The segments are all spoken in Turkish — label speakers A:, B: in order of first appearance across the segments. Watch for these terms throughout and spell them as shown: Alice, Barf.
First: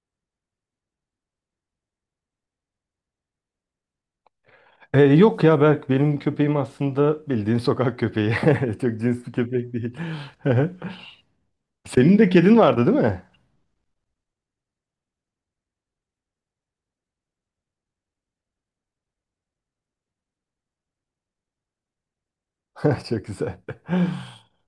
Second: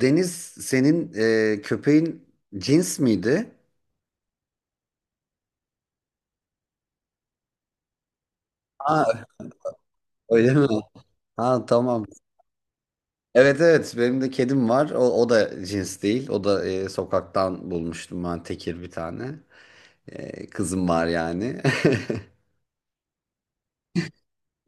A: Deniz, senin köpeğin cins miydi?
B: Yok ya Berk benim köpeğim aslında bildiğin sokak köpeği. Çok
A: Ha,
B: cins bir köpek değil.
A: öyle mi? Ha, tamam.
B: Senin de kedin vardı değil mi?
A: Evet, evet, benim de kedim var. O, o da cins değil. O da sokaktan bulmuştum ben, tekir bir tane. Kızım var yani.
B: Çok güzel.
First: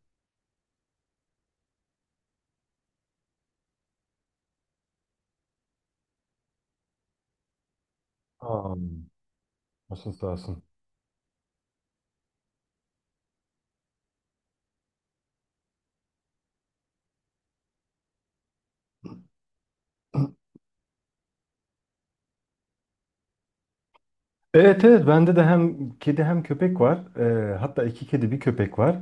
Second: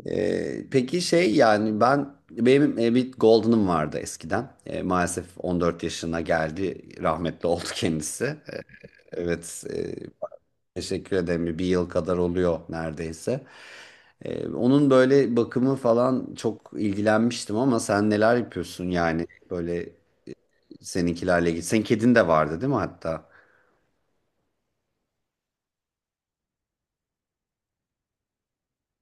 A: Peki şey, yani ben benim bir Golden'ım vardı eskiden. E, maalesef 14 yaşına geldi. Rahmetli oldu kendisi.
B: Aa,
A: Evet e,
B: başın sağ olsun.
A: Teşekkür ederim. Bir yıl kadar oluyor neredeyse. Onun böyle bakımı falan çok ilgilenmiştim ama sen neler yapıyorsun yani böyle seninkilerle ilgili? Senin kedin de vardı değil mi hatta?
B: Evet, evet, bende de hem kedi hem köpek var. Hatta iki kedi bir köpek var.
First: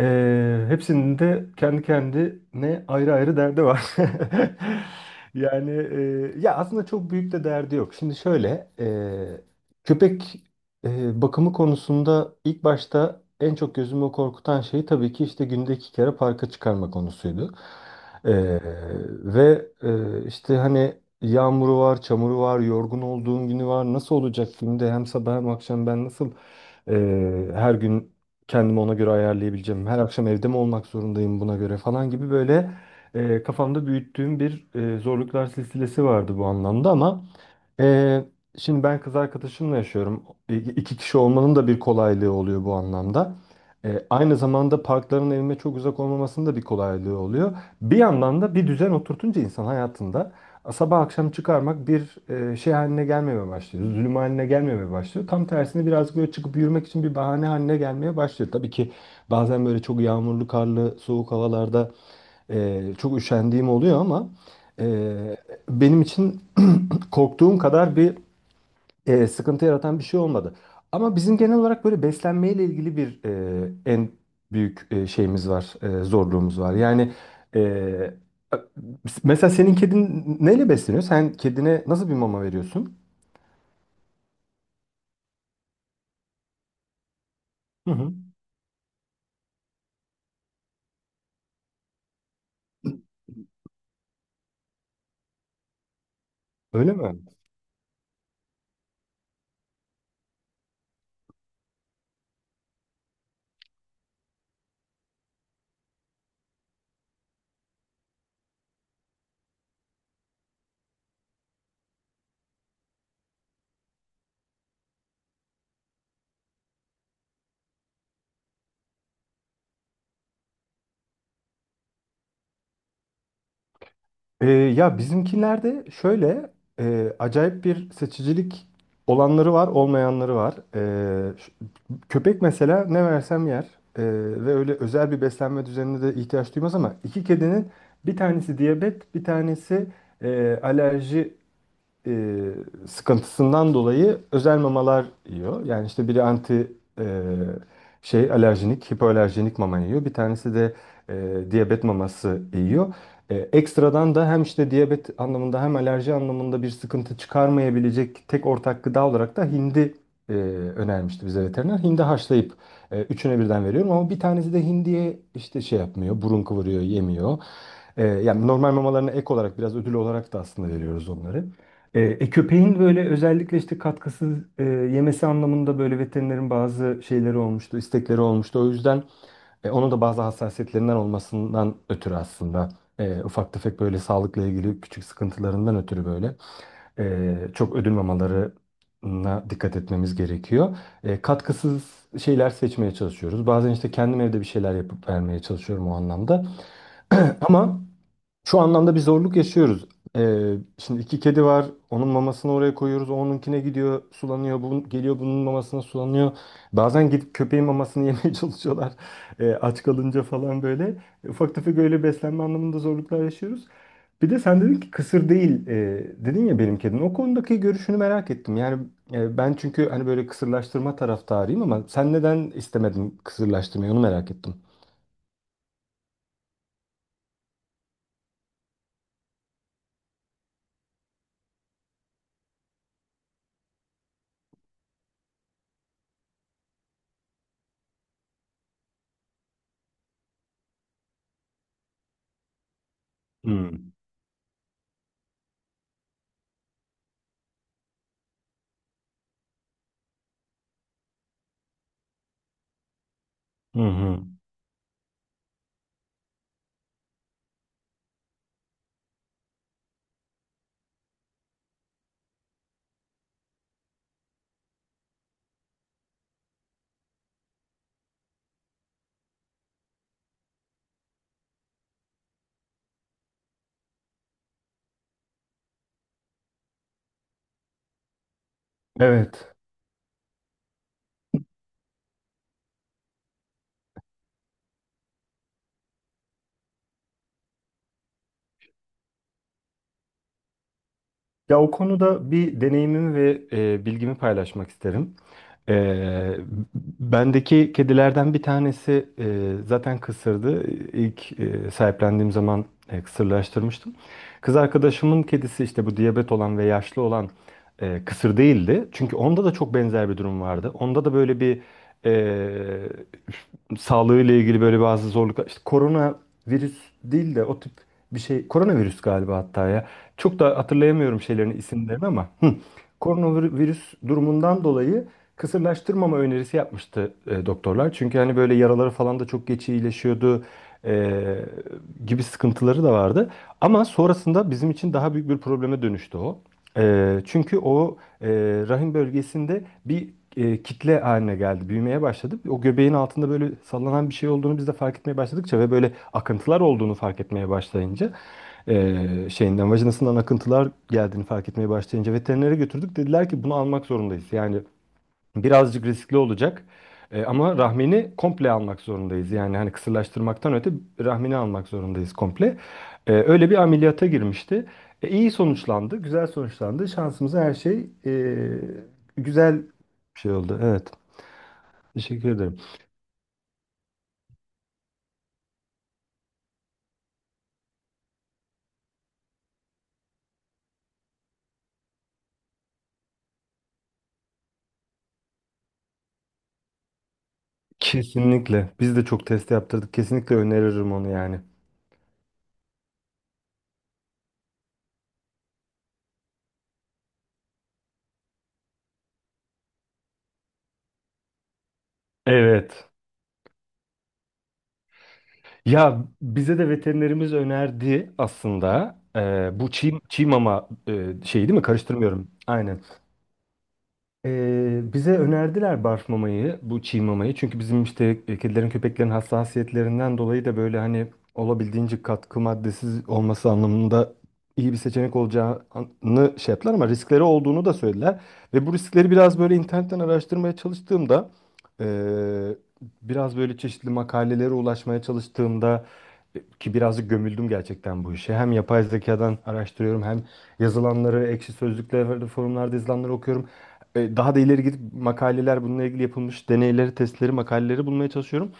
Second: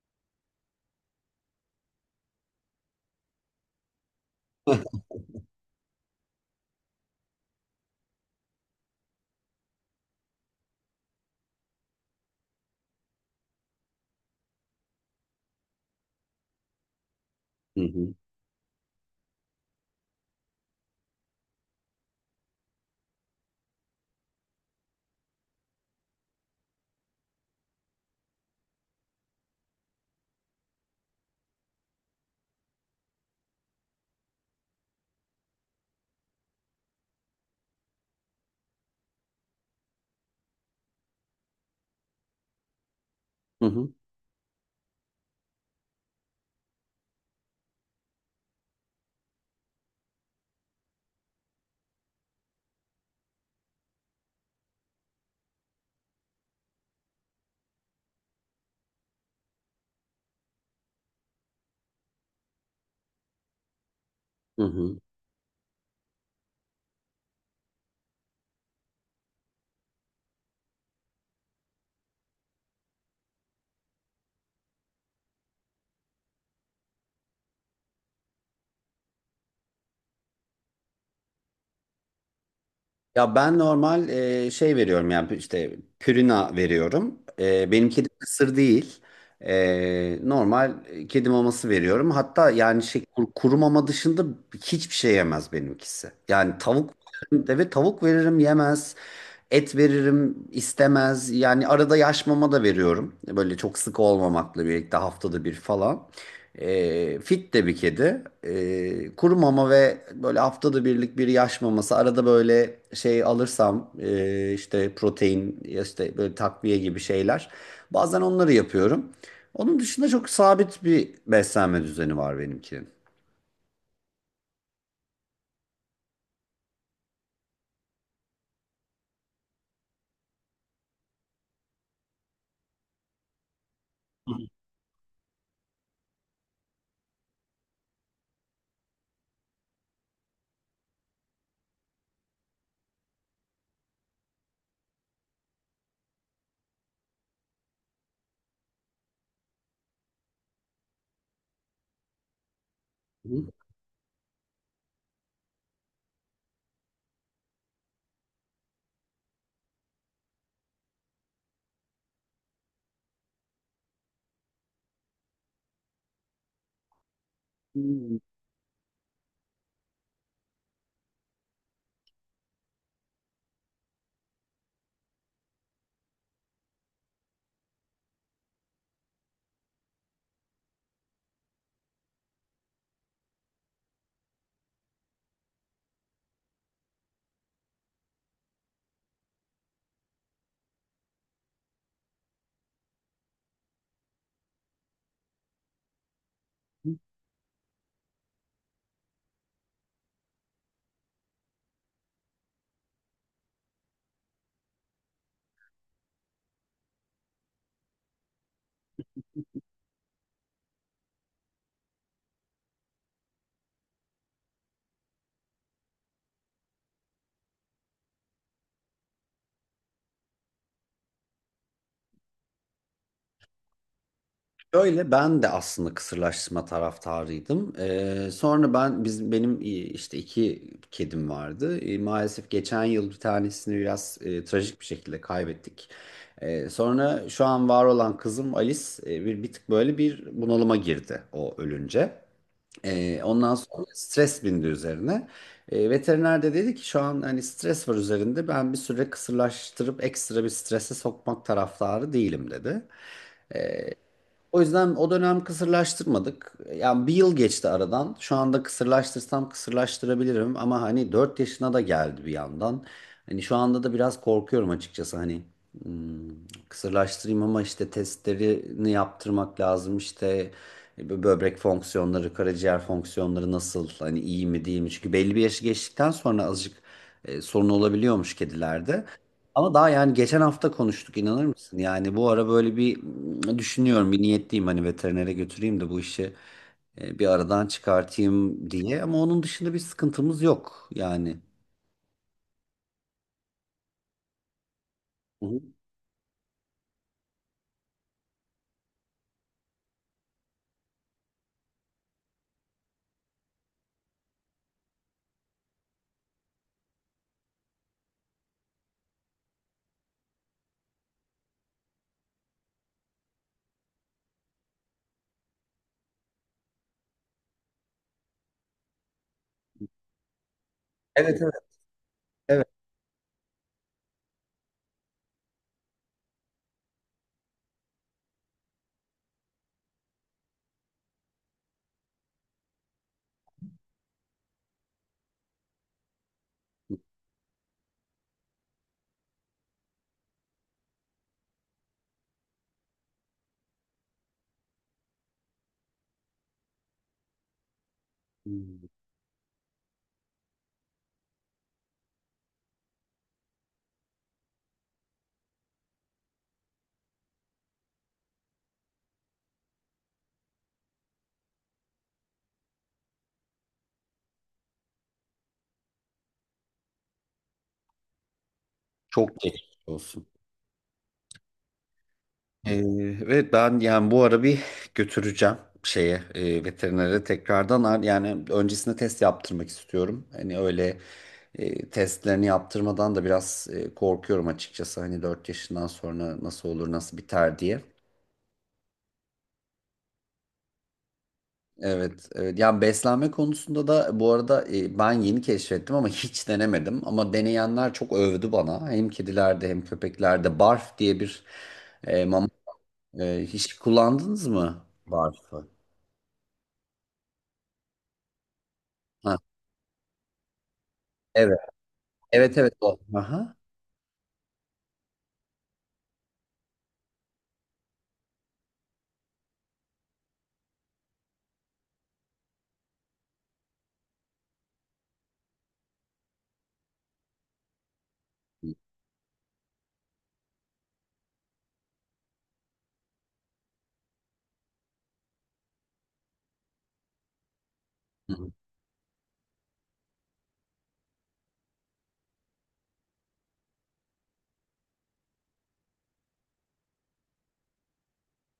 B: Hepsinin de kendi kendine ayrı ayrı derdi var. Yani, ya aslında çok büyük de derdi yok. Şimdi şöyle, köpek bakımı konusunda ilk başta en çok gözümü korkutan şey tabii ki işte günde iki kere parka çıkarma konusuydu.
A: Hı hı.
B: Ee, ve işte hani yağmuru var, çamuru var, yorgun olduğum günü var. Nasıl olacak, günde hem sabah hem akşam ben nasıl her gün kendimi ona göre ayarlayabileceğim? Her akşam evde mi olmak zorundayım buna göre falan gibi, böyle kafamda büyüttüğüm bir zorluklar silsilesi vardı bu anlamda. Ama e, şimdi ben kız arkadaşımla yaşıyorum. İki kişi olmanın da bir kolaylığı oluyor bu anlamda.
A: Hı hı.
B: Aynı zamanda parkların evime çok uzak olmamasının da bir kolaylığı oluyor. Bir yandan da bir düzen oturtunca insan hayatında sabah akşam çıkarmak bir şey haline gelmemeye başlıyor. Zulüm haline gelmemeye başlıyor. Tam tersine, birazcık böyle çıkıp yürümek için bir bahane haline gelmeye başlıyor. Tabii ki bazen böyle çok yağmurlu, karlı, soğuk havalarda çok üşendiğim oluyor. Ama
A: Hı
B: e,
A: hı.
B: benim için korktuğum kadar bir sıkıntı yaratan bir şey olmadı. Ama bizim genel olarak böyle beslenmeyle ilgili bir en büyük şeyimiz var, zorluğumuz var. Yani e, mesela senin kedin neyle besleniyor? Sen kedine nasıl bir mama veriyorsun?
A: Ya ben normal şey veriyorum yani işte, pürina veriyorum. E, benim
B: Hı
A: kedim
B: hı.
A: kısır değil. Normal kedi maması veriyorum. Hatta yani şey, kuru mama dışında hiçbir şey yemez benimkisi. Yani tavuk,
B: Öyle mi?
A: evet, tavuk veririm yemez. Et veririm istemez. Yani arada yaş mama da veriyorum. Böyle çok sık olmamakla birlikte, haftada bir falan. E, fit de bir kedi. E, kuru mama ve böyle haftada birlik bir yaş maması. Arada böyle şey alırsam işte protein, ya işte böyle takviye gibi şeyler. Bazen onları yapıyorum. Onun dışında çok sabit bir beslenme düzeni var benimkinin.
B: Ya bizimkilerde şöyle acayip bir seçicilik olanları var, olmayanları var. Köpek mesela ne versem yer. Ee, ve öyle özel bir beslenme düzenine de ihtiyaç duymaz, ama iki kedinin bir tanesi diyabet, bir tanesi alerji e, sıkıntısından dolayı özel mamalar yiyor. Yani işte biri anti e, şey alerjinik, hipoalerjinik mama yiyor. Bir tanesi de diyabet maması yiyor. Ekstradan da hem işte diyabet anlamında hem alerji anlamında bir sıkıntı çıkarmayabilecek tek ortak gıda olarak da hindi e, önermişti bize veteriner. Hindi haşlayıp üçüne birden veriyorum, ama bir tanesi de hindiye işte şey yapmıyor, burun kıvırıyor, yemiyor.
A: Hı.
B: Yani normal mamalarına ek olarak biraz ödül olarak da aslında veriyoruz onları. Köpeğin böyle özellikle işte katkısız yemesi anlamında böyle veterinerin bazı şeyleri olmuştu, istekleri olmuştu. O yüzden onun da bazı hassasiyetlerinden olmasından ötürü aslında ufak tefek böyle sağlıkla ilgili küçük sıkıntılarından ötürü böyle çok ödül mamalarına dikkat etmemiz gerekiyor. Katkısız şeyler seçmeye çalışıyoruz. Bazen işte kendim evde bir şeyler yapıp vermeye çalışıyorum o anlamda. Ama şu anlamda bir zorluk yaşıyoruz. Şimdi iki kedi var. Onun mamasını oraya koyuyoruz. Onunkine gidiyor, sulanıyor. Bu geliyor, bunun mamasına sulanıyor. Bazen gidip köpeğin mamasını yemeye çalışıyorlar. Aç kalınca falan böyle. Ufak tefek öyle beslenme anlamında zorluklar yaşıyoruz. Bir de sen dedin ki kısır değil, dedin ya benim kedim. O konudaki görüşünü merak ettim. Yani ben çünkü hani böyle kısırlaştırma taraftarıyım, ama sen neden istemedin kısırlaştırmayı, onu merak ettim.
A: Şöyle, ben de aslında kısırlaştırma taraftarıydım. Sonra benim işte iki kedim vardı. E, maalesef geçen yıl bir tanesini biraz trajik bir şekilde kaybettik. E, sonra şu an var olan kızım Alice bir tık böyle bir bunalıma girdi o ölünce. E, ondan sonra
B: Hmm.
A: stres bindi üzerine. E, veteriner de dedi ki şu an hani stres var üzerinde, ben bir süre kısırlaştırıp ekstra bir strese sokmak taraftarı değilim dedi.
B: Hı hı.
A: O yüzden o dönem kısırlaştırmadık. Yani bir yıl geçti aradan. Şu anda kısırlaştırsam kısırlaştırabilirim ama hani 4 yaşına da geldi bir yandan. Hani şu anda da biraz korkuyorum açıkçası, hani kısırlaştırayım ama işte testlerini yaptırmak lazım. İşte böbrek fonksiyonları, karaciğer fonksiyonları nasıl, hani iyi mi değil mi? Çünkü belli bir yaşı geçtikten sonra azıcık sorun olabiliyormuş kedilerde.
B: Evet.
A: Ama daha, yani geçen hafta konuştuk, inanır mısın? Yani bu ara böyle bir, düşünüyorum, bir niyetliyim hani veterinere götüreyim de bu işi bir aradan çıkartayım diye. Ama onun dışında bir sıkıntımız yok yani.
B: Ya o konuda bir deneyimimi ve bilgimi paylaşmak isterim.
A: Hı hı.
B: Ee, bendeki kedilerden bir tanesi zaten kısırdı. İlk sahiplendiğim zaman kısırlaştırmıştım. Kız arkadaşımın kedisi işte bu diyabet olan ve yaşlı olan kısır değildi. Çünkü onda da çok benzer bir durum vardı. Onda da böyle bir e, sağlığıyla ilgili böyle bazı zorluklar. İşte korona virüs değil de o tip bir şey. Koronavirüs galiba hatta ya. Çok da hatırlayamıyorum
A: Evet,
B: şeylerin
A: evet,
B: isimlerini ama. Hı.
A: evet.
B: Koronavirüs durumundan dolayı kısırlaştırmama önerisi yapmıştı doktorlar. Çünkü hani böyle yaraları falan da çok geç iyileşiyordu e, gibi sıkıntıları da vardı. Ama sonrasında bizim için daha büyük bir probleme dönüştü o. Çünkü o rahim bölgesinde bir kitle haline geldi, büyümeye başladı. O göbeğin altında böyle sallanan bir şey olduğunu biz de fark etmeye başladıkça ve böyle akıntılar olduğunu fark etmeye başlayınca
A: Hmm.
B: şeyinden, vajinasından akıntılar geldiğini fark etmeye başlayınca veterinere götürdük. Dediler ki bunu almak zorundayız. Yani birazcık riskli olacak. Ama rahmini komple almak zorundayız. Yani hani kısırlaştırmaktan öte rahmini almak zorundayız komple. Öyle bir ameliyata girmişti. İyi sonuçlandı, güzel sonuçlandı. Şansımıza her şey
A: Çok
B: güzel
A: geçmiş
B: bir
A: olsun.
B: şey oldu. Evet. Teşekkür ederim.
A: Ee, Ve ben yani bu ara bir götüreceğim şeye, veterinere tekrardan. Yani öncesinde test yaptırmak istiyorum. Hani öyle testlerini yaptırmadan da biraz korkuyorum açıkçası. Hani 4 yaşından sonra nasıl olur nasıl biter diye.
B: Kesinlikle. Biz de çok test yaptırdık. Kesinlikle öneririm onu yani.
A: Evet, evet. Yani beslenme konusunda da bu arada ben yeni keşfettim ama hiç denemedim. Ama deneyenler çok övdü bana. Hem kedilerde hem köpeklerde Barf diye bir mama,
B: Evet.
A: hiç kullandınız mı Barf'ı?
B: Ya bize de veterinerimiz önerdi aslında.
A: Ha,
B: Bu çiğ, mama şeyi değil
A: evet.
B: mi? Karıştırmıyorum.
A: Evet, evet,
B: Aynen.
A: o. Aha.
B: Bize önerdiler barf mamayı, bu çiğ mamayı. Çünkü bizim işte kedilerin, köpeklerin hassasiyetlerinden dolayı da böyle hani olabildiğince katkı maddesiz olması anlamında iyi bir seçenek olacağını şey yaptılar, ama riskleri olduğunu da söylediler. Ve bu
A: Hı
B: riskleri biraz böyle internetten araştırmaya çalıştığımda e, biraz böyle çeşitli makalelere ulaşmaya çalıştığımda, ki birazcık gömüldüm gerçekten bu işe.
A: hı.
B: Hem yapay zekadan araştırıyorum, hem yazılanları, ekşi sözlüklerde, forumlarda yazılanları okuyorum. Daha da ileri gidip makaleler, bununla ilgili yapılmış deneyleri, testleri, makaleleri bulmaya çalışıyorum.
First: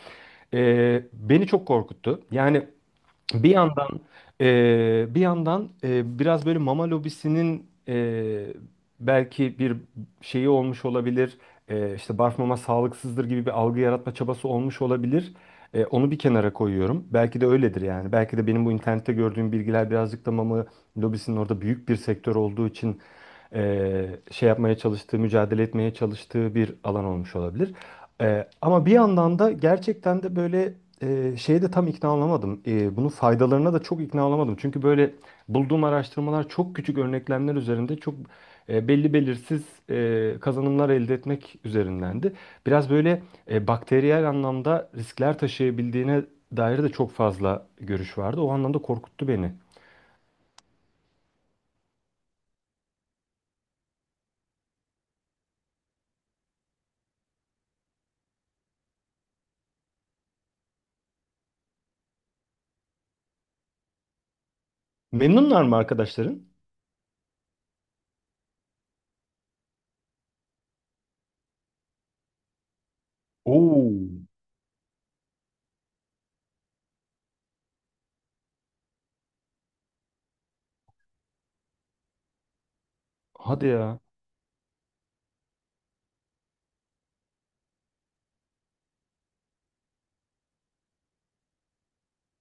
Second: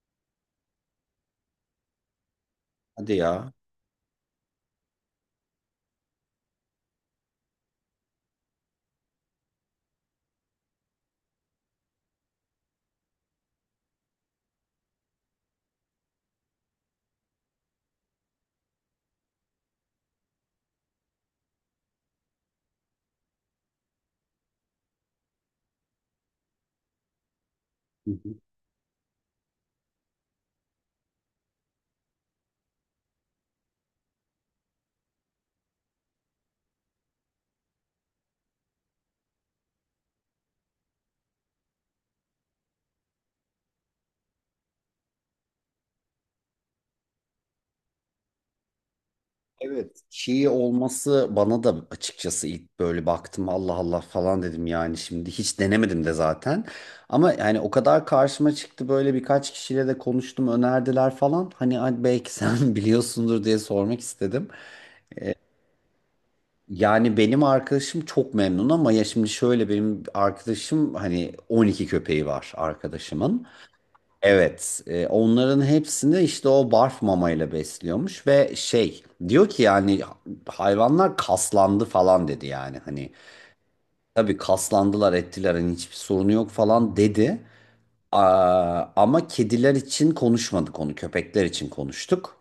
B: E, beni çok korkuttu. Yani
A: Hadi
B: bir
A: ya.
B: yandan, bir yandan biraz böyle mama lobisinin belki bir şeyi olmuş olabilir. İşte barf mama sağlıksızdır gibi bir algı yaratma çabası olmuş olabilir. Onu bir kenara koyuyorum. Belki de öyledir yani. Belki de benim bu internette gördüğüm bilgiler birazcık da mama lobisinin orada büyük bir sektör olduğu için şey yapmaya çalıştığı, mücadele etmeye çalıştığı bir alan olmuş olabilir.
A: Hı hı.
B: Ama bir yandan da gerçekten de böyle şeye de tam ikna olamadım. Bunun faydalarına da çok ikna olamadım. Çünkü böyle bulduğum araştırmalar çok küçük örneklemler üzerinde çok belli belirsiz kazanımlar elde etmek üzerindendi. Biraz böyle bakteriyel anlamda riskler taşıyabildiğine dair de çok fazla görüş vardı. O anlamda korkuttu beni.
A: Evet. Çiğ olması bana da açıkçası, ilk böyle baktım Allah Allah falan dedim, yani şimdi hiç denemedim de zaten. Ama yani o kadar karşıma çıktı, böyle birkaç kişiyle de konuştum, önerdiler falan. Hani, "Ay, belki sen biliyorsundur" diye sormak istedim.
B: Memnunlar mı arkadaşların?
A: Yani benim arkadaşım çok memnun ama ya şimdi şöyle, benim arkadaşım hani 12 köpeği var arkadaşımın.
B: Oo.
A: Evet, onların hepsini işte o barf mamayla besliyormuş ve şey, diyor ki yani hayvanlar kaslandı falan dedi, yani hani
B: Hadi ya.
A: tabii kaslandılar ettiler, hani hiçbir sorunu yok falan dedi. Aa, ama kediler için konuşmadık onu, köpekler için konuştuk.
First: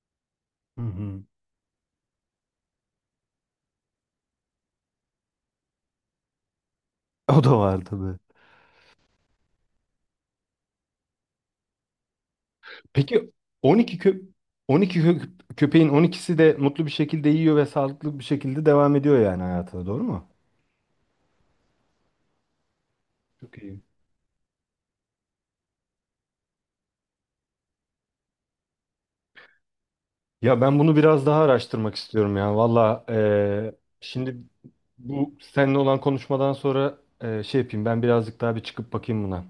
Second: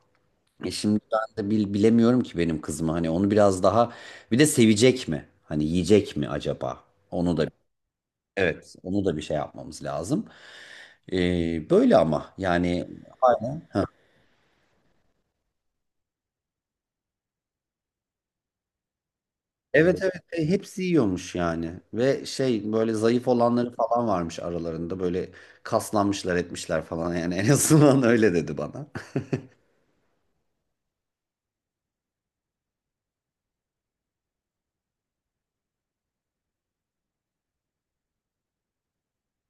A: E
B: Hı
A: şimdi
B: hı.
A: ben de bilemiyorum ki benim kızımı, hani onu biraz daha bir de sevecek mi? Hani yiyecek mi acaba? Onu
B: O
A: da,
B: da vardı.
A: evet, onu da bir şey yapmamız lazım. E, böyle ama yani...
B: Peki, 12 kö 12 kö köpeğin 12'si de mutlu bir şekilde yiyor ve sağlıklı bir şekilde devam ediyor, yani hayatına
A: Evet,
B: doğru
A: evet.
B: mu?
A: E, hepsi yiyormuş yani ve şey, böyle zayıf
B: Çok
A: olanları
B: iyi.
A: falan varmış aralarında, böyle kaslanmışlar etmişler falan yani, en azından öyle dedi bana.
B: Ya ben bunu biraz daha araştırmak istiyorum ya. Valla, şimdi bu seninle olan konuşmadan sonra şey yapayım, ben birazcık daha bir çıkıp bakayım buna.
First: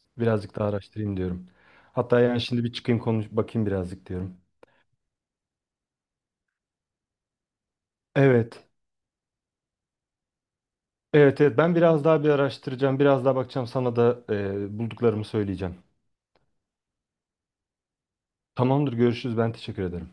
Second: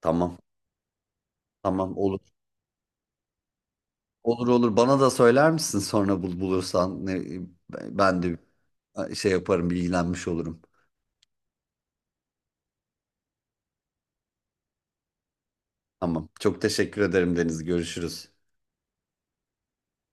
A: Tamam,
B: Birazcık daha araştırayım diyorum.
A: tamam,
B: Hatta
A: olur,
B: yani şimdi bir çıkayım, konuş bakayım birazcık diyorum.
A: olur, olur, bana da söyler misin sonra, bulursan ne, ben de
B: Evet.
A: şey yaparım, bilgilenmiş olurum.
B: Evet, evet, ben biraz daha bir araştıracağım. Biraz daha bakacağım, sana da bulduklarımı söyleyeceğim.
A: Tamam, çok teşekkür ederim Deniz, görüşürüz.
B: Tamamdır, görüşürüz, ben teşekkür ederim.